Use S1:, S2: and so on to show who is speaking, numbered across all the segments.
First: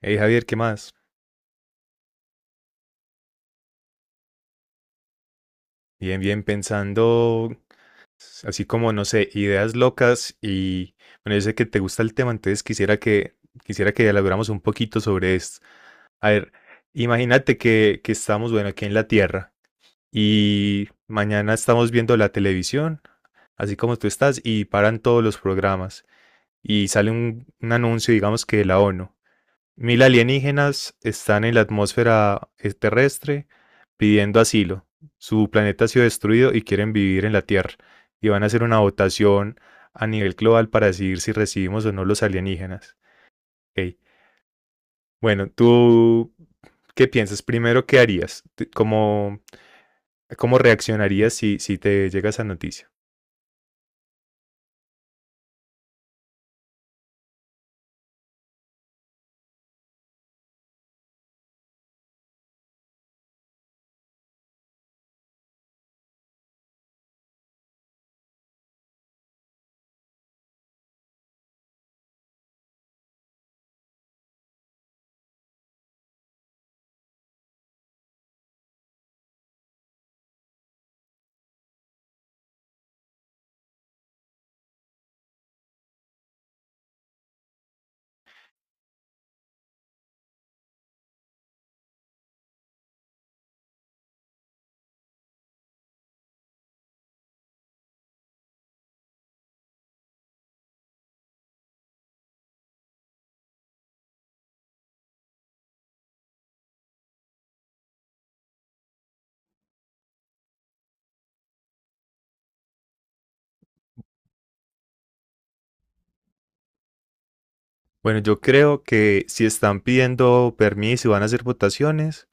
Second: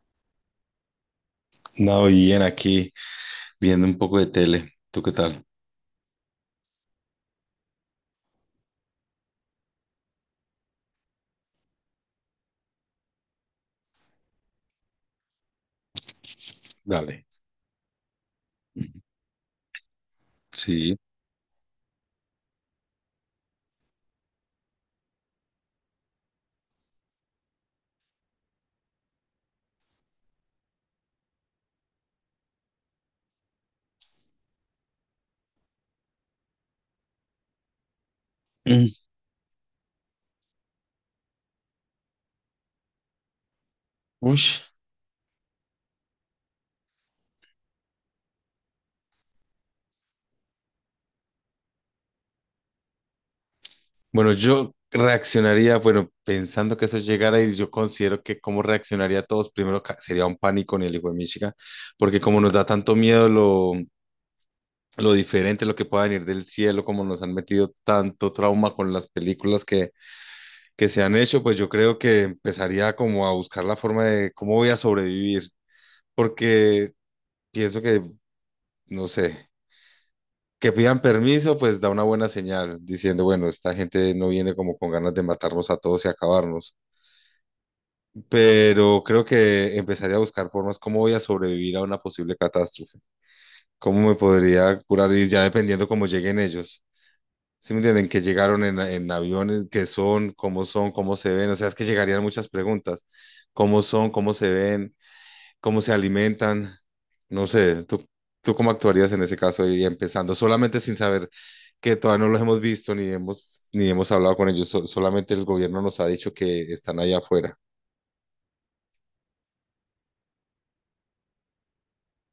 S1: Hey Javier, ¿qué más?
S2: No, bien, aquí viendo un poco de tele. ¿Tú qué tal?
S1: Bien, bien, pensando pues, así como, no sé, ideas locas y bueno, yo sé que te gusta el tema, entonces quisiera que elaboramos un poquito sobre esto. A ver,
S2: Dale.
S1: imagínate que estamos, bueno, aquí en la Tierra y
S2: Sí.
S1: mañana estamos viendo la televisión, así como tú estás, y paran todos los programas y sale un anuncio, digamos que de la ONU. Mil alienígenas están en la atmósfera terrestre pidiendo asilo. Su planeta ha sido destruido y quieren vivir en la Tierra. Y van a hacer una
S2: Mm.
S1: votación a nivel global para decidir si recibimos o no los alienígenas. Ok.
S2: Uy.
S1: Bueno, ¿tú qué piensas? Primero, ¿qué harías? ¿Cómo, cómo reaccionarías si te llega esa noticia?
S2: Bueno, yo reaccionaría, bueno, pensando que eso llegara y yo considero que cómo reaccionaría a todos, primero sería un pánico en el hijo de Michigan, porque como nos da tanto miedo lo diferente, lo que pueda venir del cielo, como nos han metido tanto trauma con las películas que se han hecho, pues yo creo que empezaría como a buscar la forma de cómo voy a sobrevivir, porque pienso que, no sé. Que pidan permiso, pues da una buena señal, diciendo, bueno, esta gente no viene como con ganas de matarnos a todos y acabarnos, pero creo que empezaría a buscar formas cómo voy a sobrevivir a una posible catástrofe, cómo me podría curar y ya dependiendo cómo lleguen ellos. ¿Sí me entienden? Que llegaron en aviones, qué son, cómo se ven, o sea, es que llegarían muchas preguntas, cómo son, cómo se ven, cómo se alimentan, no sé, ¿ tú cómo actuarías en ese caso y empezando solamente sin saber que todavía no los hemos visto ni hemos hablado con ellos, solamente el gobierno nos ha dicho que están allá afuera,
S1: Bueno, yo creo que si están pidiendo permiso y van a hacer votaciones,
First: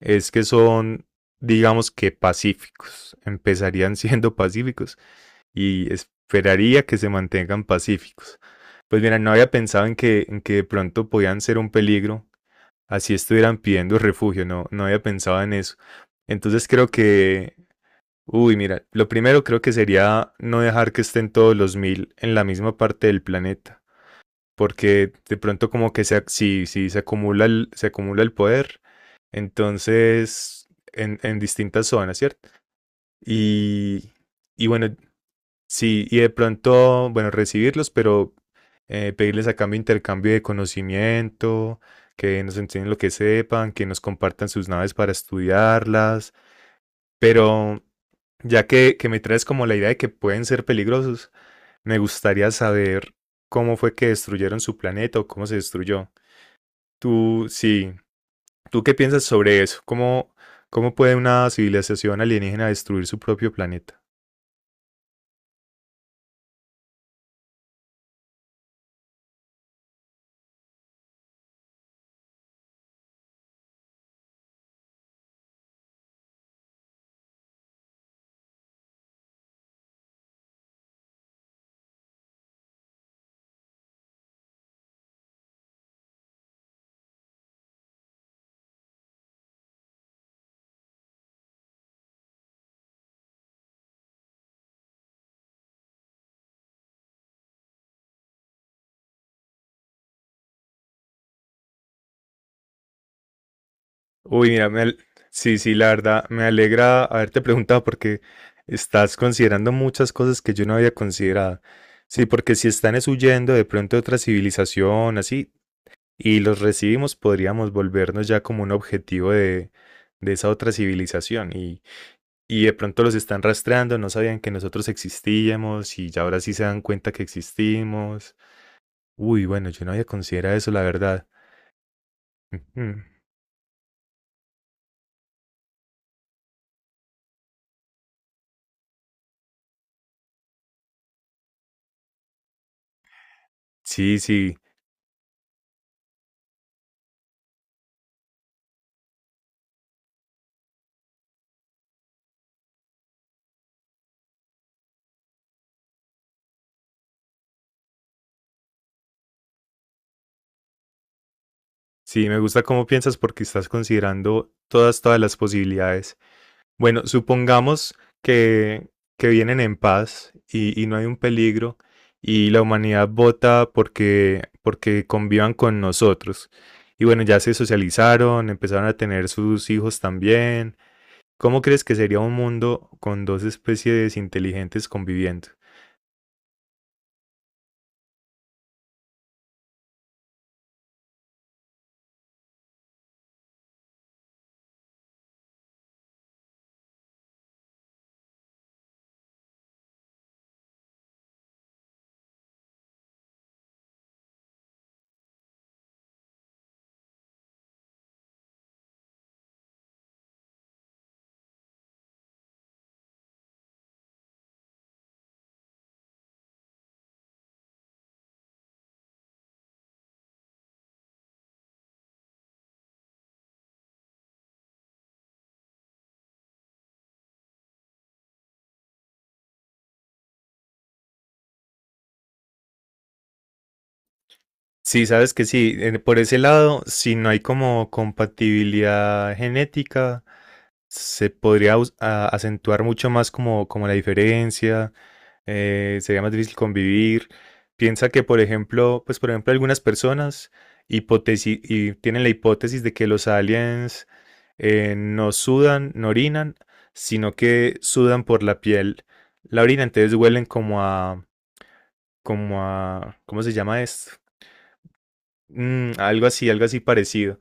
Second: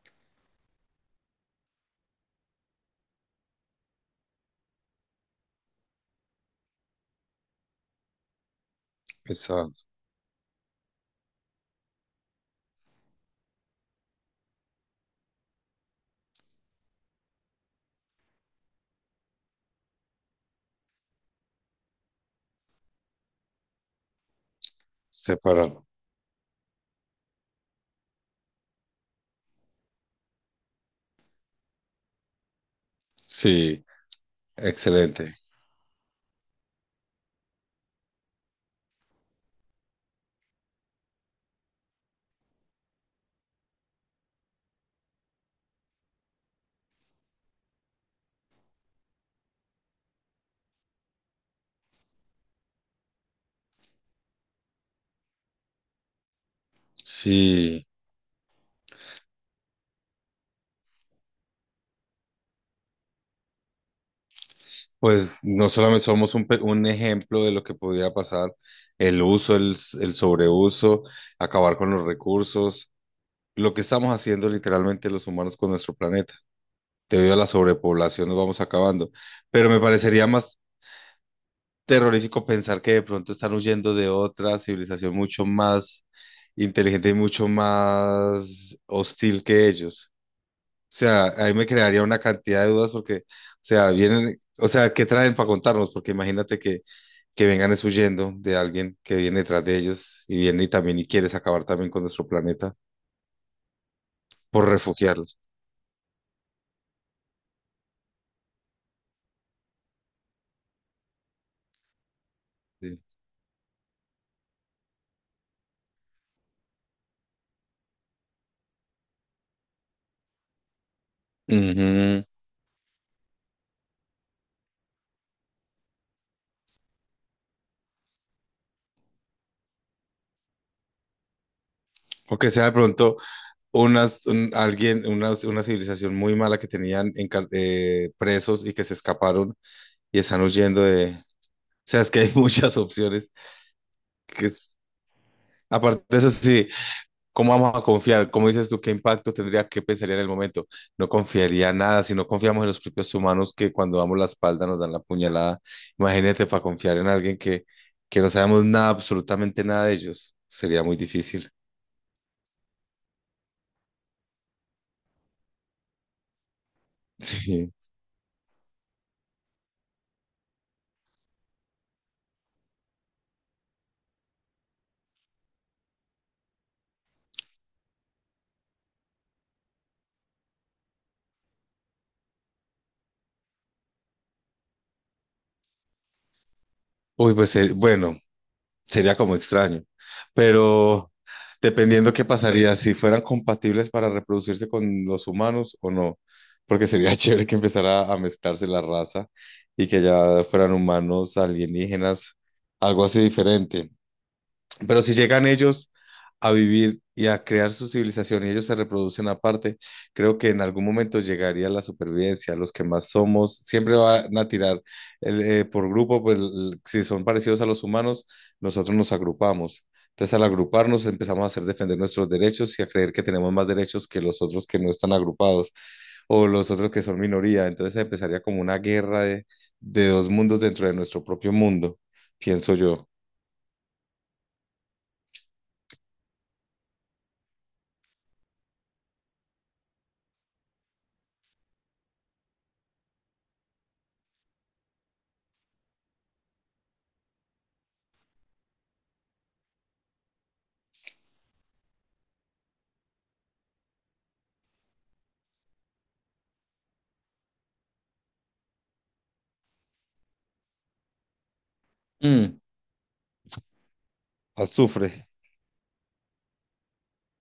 S1: es que son, digamos que pacíficos, empezarían siendo pacíficos y esperaría que se mantengan pacíficos. Pues mira, no había
S2: están.
S1: pensado en que de pronto podían ser un peligro, así estuvieran pidiendo refugio, no había pensado en eso. Entonces creo que, Uy, mira, lo primero creo que sería no dejar que estén todos los mil en la misma parte del planeta porque de pronto
S2: Separado.
S1: como que si se acumula se acumula el poder, entonces en distintas zonas, ¿cierto?
S2: Sí,
S1: Y, y bueno,
S2: excelente.
S1: sí, y de pronto, bueno, recibirlos, pero pedirles a cambio intercambio de conocimiento, que nos enseñen lo que sepan, que nos compartan sus naves para estudiarlas, pero ya que me traes como la idea de que pueden ser peligrosos, me gustaría saber cómo fue que destruyeron su planeta o cómo se destruyó. Tú,
S2: Sí,
S1: sí, ¿tú qué piensas sobre eso? ¿Cómo, cómo puede una civilización alienígena destruir su propio planeta?
S2: pues no solamente somos un ejemplo de lo que podría pasar, el uso, el sobreuso, acabar con los recursos, lo que estamos haciendo literalmente los humanos con nuestro planeta. Debido a la sobrepoblación nos vamos acabando. Pero me parecería más terrorífico pensar que de pronto están huyendo de otra civilización mucho más inteligente y mucho más hostil que ellos. O sea, ahí me crearía una cantidad de dudas porque, o sea, vienen, o sea, ¿qué traen para contarnos? Porque imagínate que vengan es huyendo de alguien que viene detrás de ellos y viene y también y quieres acabar también con nuestro planeta
S1: Uy,
S2: por
S1: mira, me al-
S2: refugiarlos.
S1: Sí, sí, la verdad, me alegra haberte preguntado porque estás considerando muchas cosas que yo no había considerado. Sí, porque si están
S2: Sí.
S1: es huyendo de pronto de otra civilización, así, y los recibimos, podríamos volvernos ya como un objetivo de esa otra civilización.
S2: Ujú.
S1: Y de pronto los están rastreando, no sabían que nosotros existíamos y ya ahora sí se dan cuenta que existimos. Uy, bueno, yo no había considerado eso, la verdad.
S2: O que sea de
S1: Ujú.
S2: pronto unas, un- alguien, una civilización muy mala que tenían presos y que se escaparon y están huyendo de... O sea, es que hay muchas opciones.
S1: Sí,
S2: Que
S1: sí,
S2: es- Aparte de eso, sí, ¿cómo vamos a confiar? ¿Cómo dices tú? ¿Qué impacto tendría? ¿Qué pensaría en el momento? No confiaría nada si no confiamos en los propios humanos que cuando damos la espalda nos dan la puñalada. Imagínate para confiar en alguien que no sabemos nada, absolutamente nada de ellos. Sería muy difícil.
S1: sí, me gusta cómo piensas porque estás considerando todas, todas las posibilidades. Bueno,
S2: Sí.
S1: supongamos que, que vienen en paz y no hay un peligro y la humanidad vota porque convivan con nosotros. Y bueno, ya se socializaron, empezaron a tener sus hijos también. ¿Cómo crees que sería un mundo con dos especies inteligentes conviviendo?
S2: Uy, pues bueno, sería como extraño. Pero dependiendo qué pasaría, si fueran compatibles para reproducirse con los humanos o no, porque sería chévere que empezara a mezclarse la raza y que ya fueran humanos, alienígenas, algo así diferente. Pero si llegan ellos a vivir y a crear su civilización y ellos se reproducen aparte, creo que en algún momento llegaría la supervivencia. Los que más somos siempre van a tirar por grupo, pues si son parecidos a los humanos, nosotros nos agrupamos. Entonces, al agruparnos, empezamos a hacer defender nuestros derechos y a creer que tenemos más derechos que los otros que no están agrupados o los otros que son minoría. Entonces, empezaría como una guerra de dos mundos dentro de nuestro propio mundo, pienso yo.
S1: Sí, sabes que sí, en- por ese lado, si no hay como compatibilidad genética, se podría acentuar mucho más como, como la diferencia, sería más difícil convivir. Piensa que, por ejemplo, pues por ejemplo, algunas personas hipotesi y tienen la hipótesis de que los aliens no sudan, no orinan, sino que sudan por la piel. La orina, entonces huelen como a,
S2: Mm,
S1: como a, ¿cómo se llama esto?
S2: azufre.
S1: Mm, algo así parecido.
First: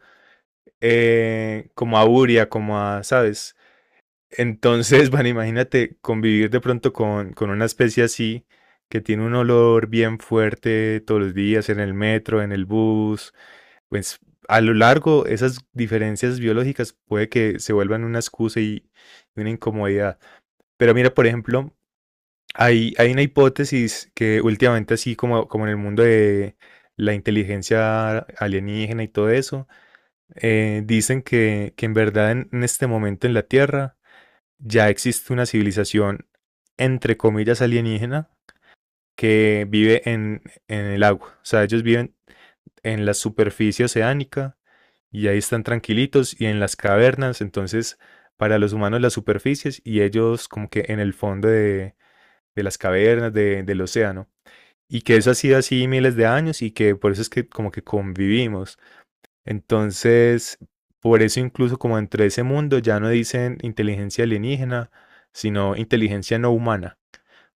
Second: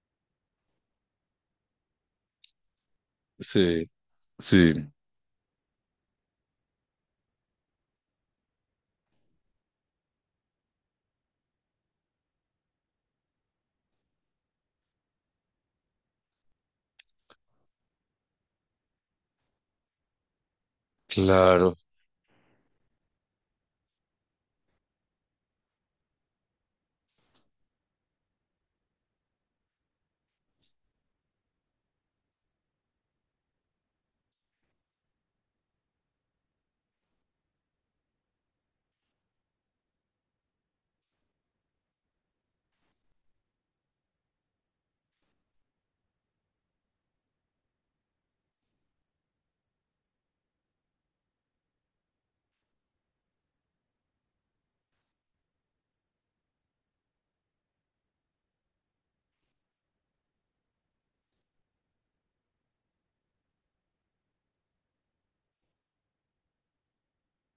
S1: Como a urea, como a, ¿sabes?
S2: Sí, sí,
S1: Entonces, bueno, imagínate convivir de pronto con una especie así que tiene un olor bien fuerte todos los días en el metro, en el bus. Pues a lo largo esas diferencias biológicas puede que se vuelvan una excusa y una incomodidad. Pero mira, por ejemplo,
S2: claro.
S1: hay una hipótesis que últimamente así como, como en el mundo de la inteligencia alienígena y todo eso, dicen que en verdad en este momento en la Tierra ya existe una civilización, entre comillas, alienígena que vive en el agua. O sea, ellos viven en la superficie oceánica y ahí están tranquilitos y en las cavernas. Entonces, para los humanos las superficies y ellos como que en el fondo de las cavernas, del océano. Y que eso ha sido así miles de años y que por eso es que como que convivimos. Entonces, por eso incluso como entre ese mundo ya no dicen inteligencia alienígena, sino inteligencia no humana,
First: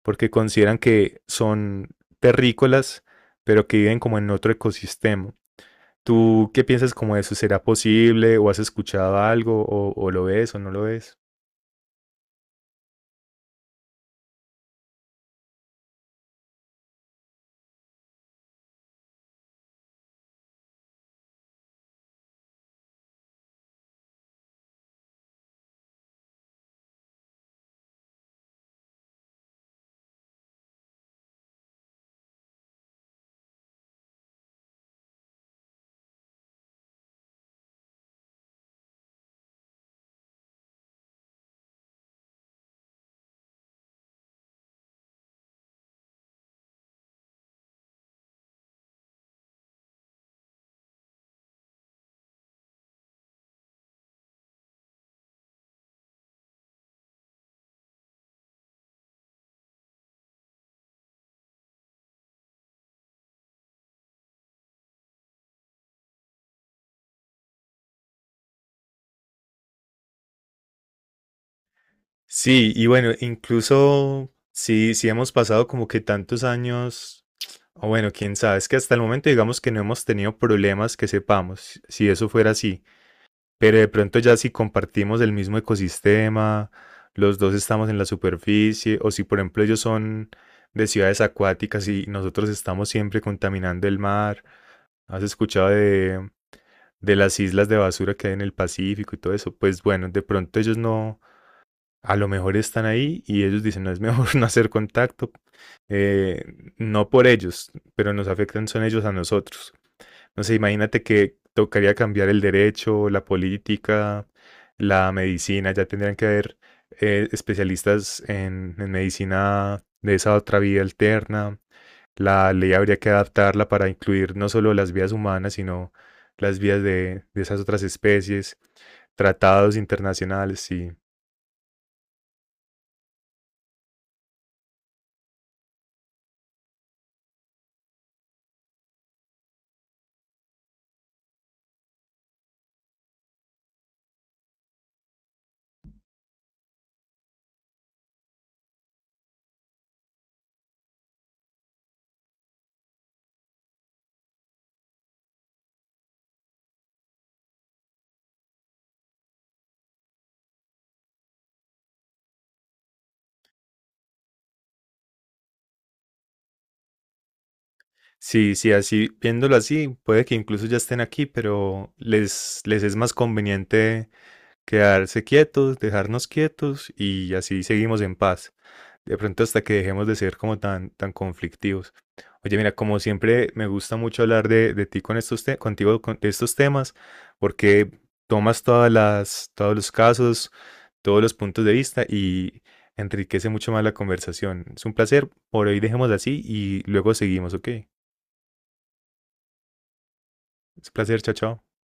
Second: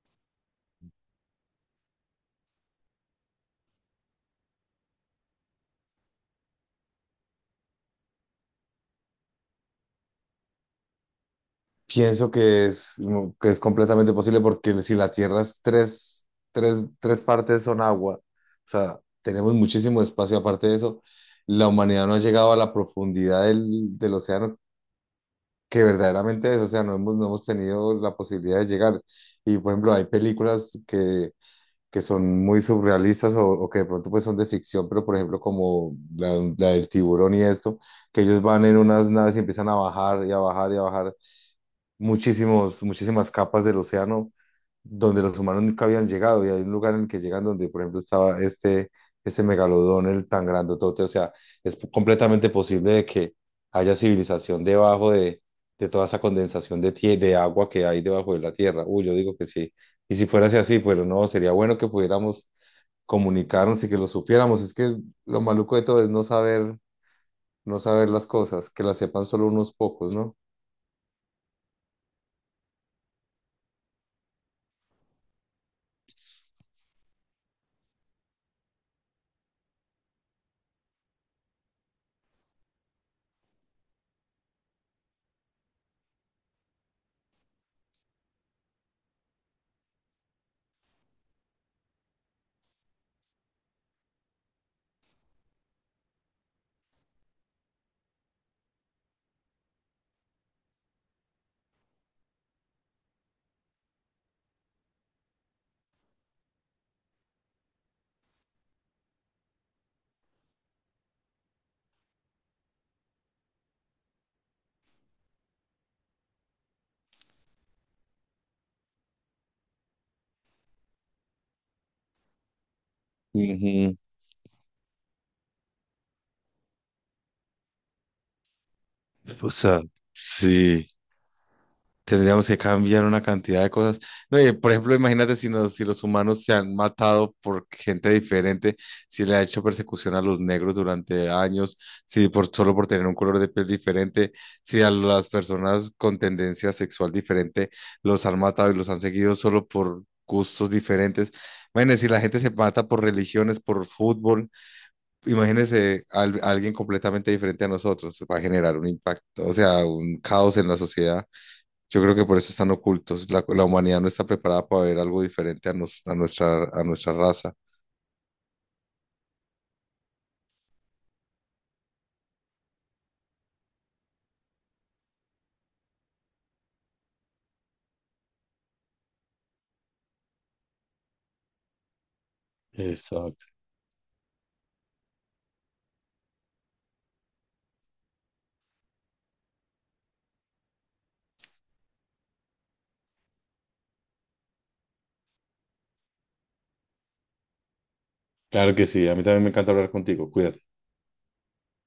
S1: porque consideran que son terrícolas, pero que viven como en otro ecosistema. ¿Tú qué piensas como de eso? ¿Será posible? ¿O has escuchado algo? O lo ves o no lo ves?
S2: Pienso que es completamente posible porque si la Tierra es tres partes son agua, o sea, tenemos muchísimo espacio. Aparte de eso, la humanidad no ha llegado a la profundidad del océano que verdaderamente es, o sea, no hemos tenido la posibilidad de llegar. Y por ejemplo, hay películas que son muy surrealistas o que de pronto pues son de ficción, pero por ejemplo como la del tiburón y esto, que ellos van en unas naves y empiezan a bajar y a bajar y a bajar muchísimas capas del océano donde los humanos nunca habían llegado y hay un lugar en el que llegan donde, por ejemplo, este megalodón, el tan grandotote, o sea, es completamente posible de que haya civilización debajo de toda esa condensación de, de agua que hay debajo de la tierra. Uy, yo digo que sí. Y si fuera así, pero no, sería bueno que pudiéramos comunicarnos y que lo supiéramos. Es que lo maluco de todo es no saber, no saber las cosas, que las sepan solo unos pocos, ¿no?
S1: Sí, y bueno, incluso sí, sí hemos pasado como que tantos años, o bueno, quién sabe, es que hasta el momento digamos que no hemos tenido problemas que sepamos, si eso fuera así. Pero de pronto ya si compartimos el mismo ecosistema, los dos estamos en la superficie, o si por ejemplo ellos son de ciudades acuáticas y nosotros estamos siempre contaminando el mar, ¿has escuchado de las islas de basura que hay en el Pacífico y todo eso? Pues bueno, de pronto ellos no, a lo mejor están ahí y ellos dicen, no es mejor no hacer contacto, eh, no por ellos, pero nos afectan son ellos a nosotros. No sé, imagínate que tocaría cambiar el derecho, la política, la medicina, ya tendrían que haber especialistas en medicina de esa otra vía alterna. La ley habría que adaptarla para incluir no solo las vías humanas, sino las vías de esas otras especies,
S2: O
S1: tratados
S2: sea,
S1: internacionales,
S2: sí,
S1: sí.
S2: tendríamos que cambiar una cantidad de cosas. No, y, por ejemplo, imagínate si los humanos se han matado por gente diferente, si le ha hecho persecución a los negros durante años, si solo por tener un color de piel diferente, si a las personas con tendencia sexual diferente los han matado y los han seguido solo por gustos diferentes. Bueno, si la gente se mata por religiones, por fútbol. Imagínese alguien completamente diferente a nosotros, va a generar un impacto, o sea, un caos en la sociedad. Yo creo que por eso están ocultos. La humanidad no está preparada para ver algo diferente a, a nuestra raza.
S1: Sí, sí, así, viéndolo así, puede que incluso ya estén aquí, pero les es más conveniente quedarse quietos, dejarnos quietos y así seguimos en paz. De pronto hasta que dejemos de ser como tan, tan conflictivos. Oye, mira, como
S2: Exacto.
S1: siempre me gusta mucho hablar de ti con estos te- contigo de estos temas, porque tomas todas las, todos los casos, todos los puntos de vista y enriquece mucho más la conversación. Es un placer, por hoy dejemos así y luego seguimos, ¿ok? Es
S2: Claro que sí. A mí también me encanta hablar contigo. Cuídate.
S1: un placer, chao, chao.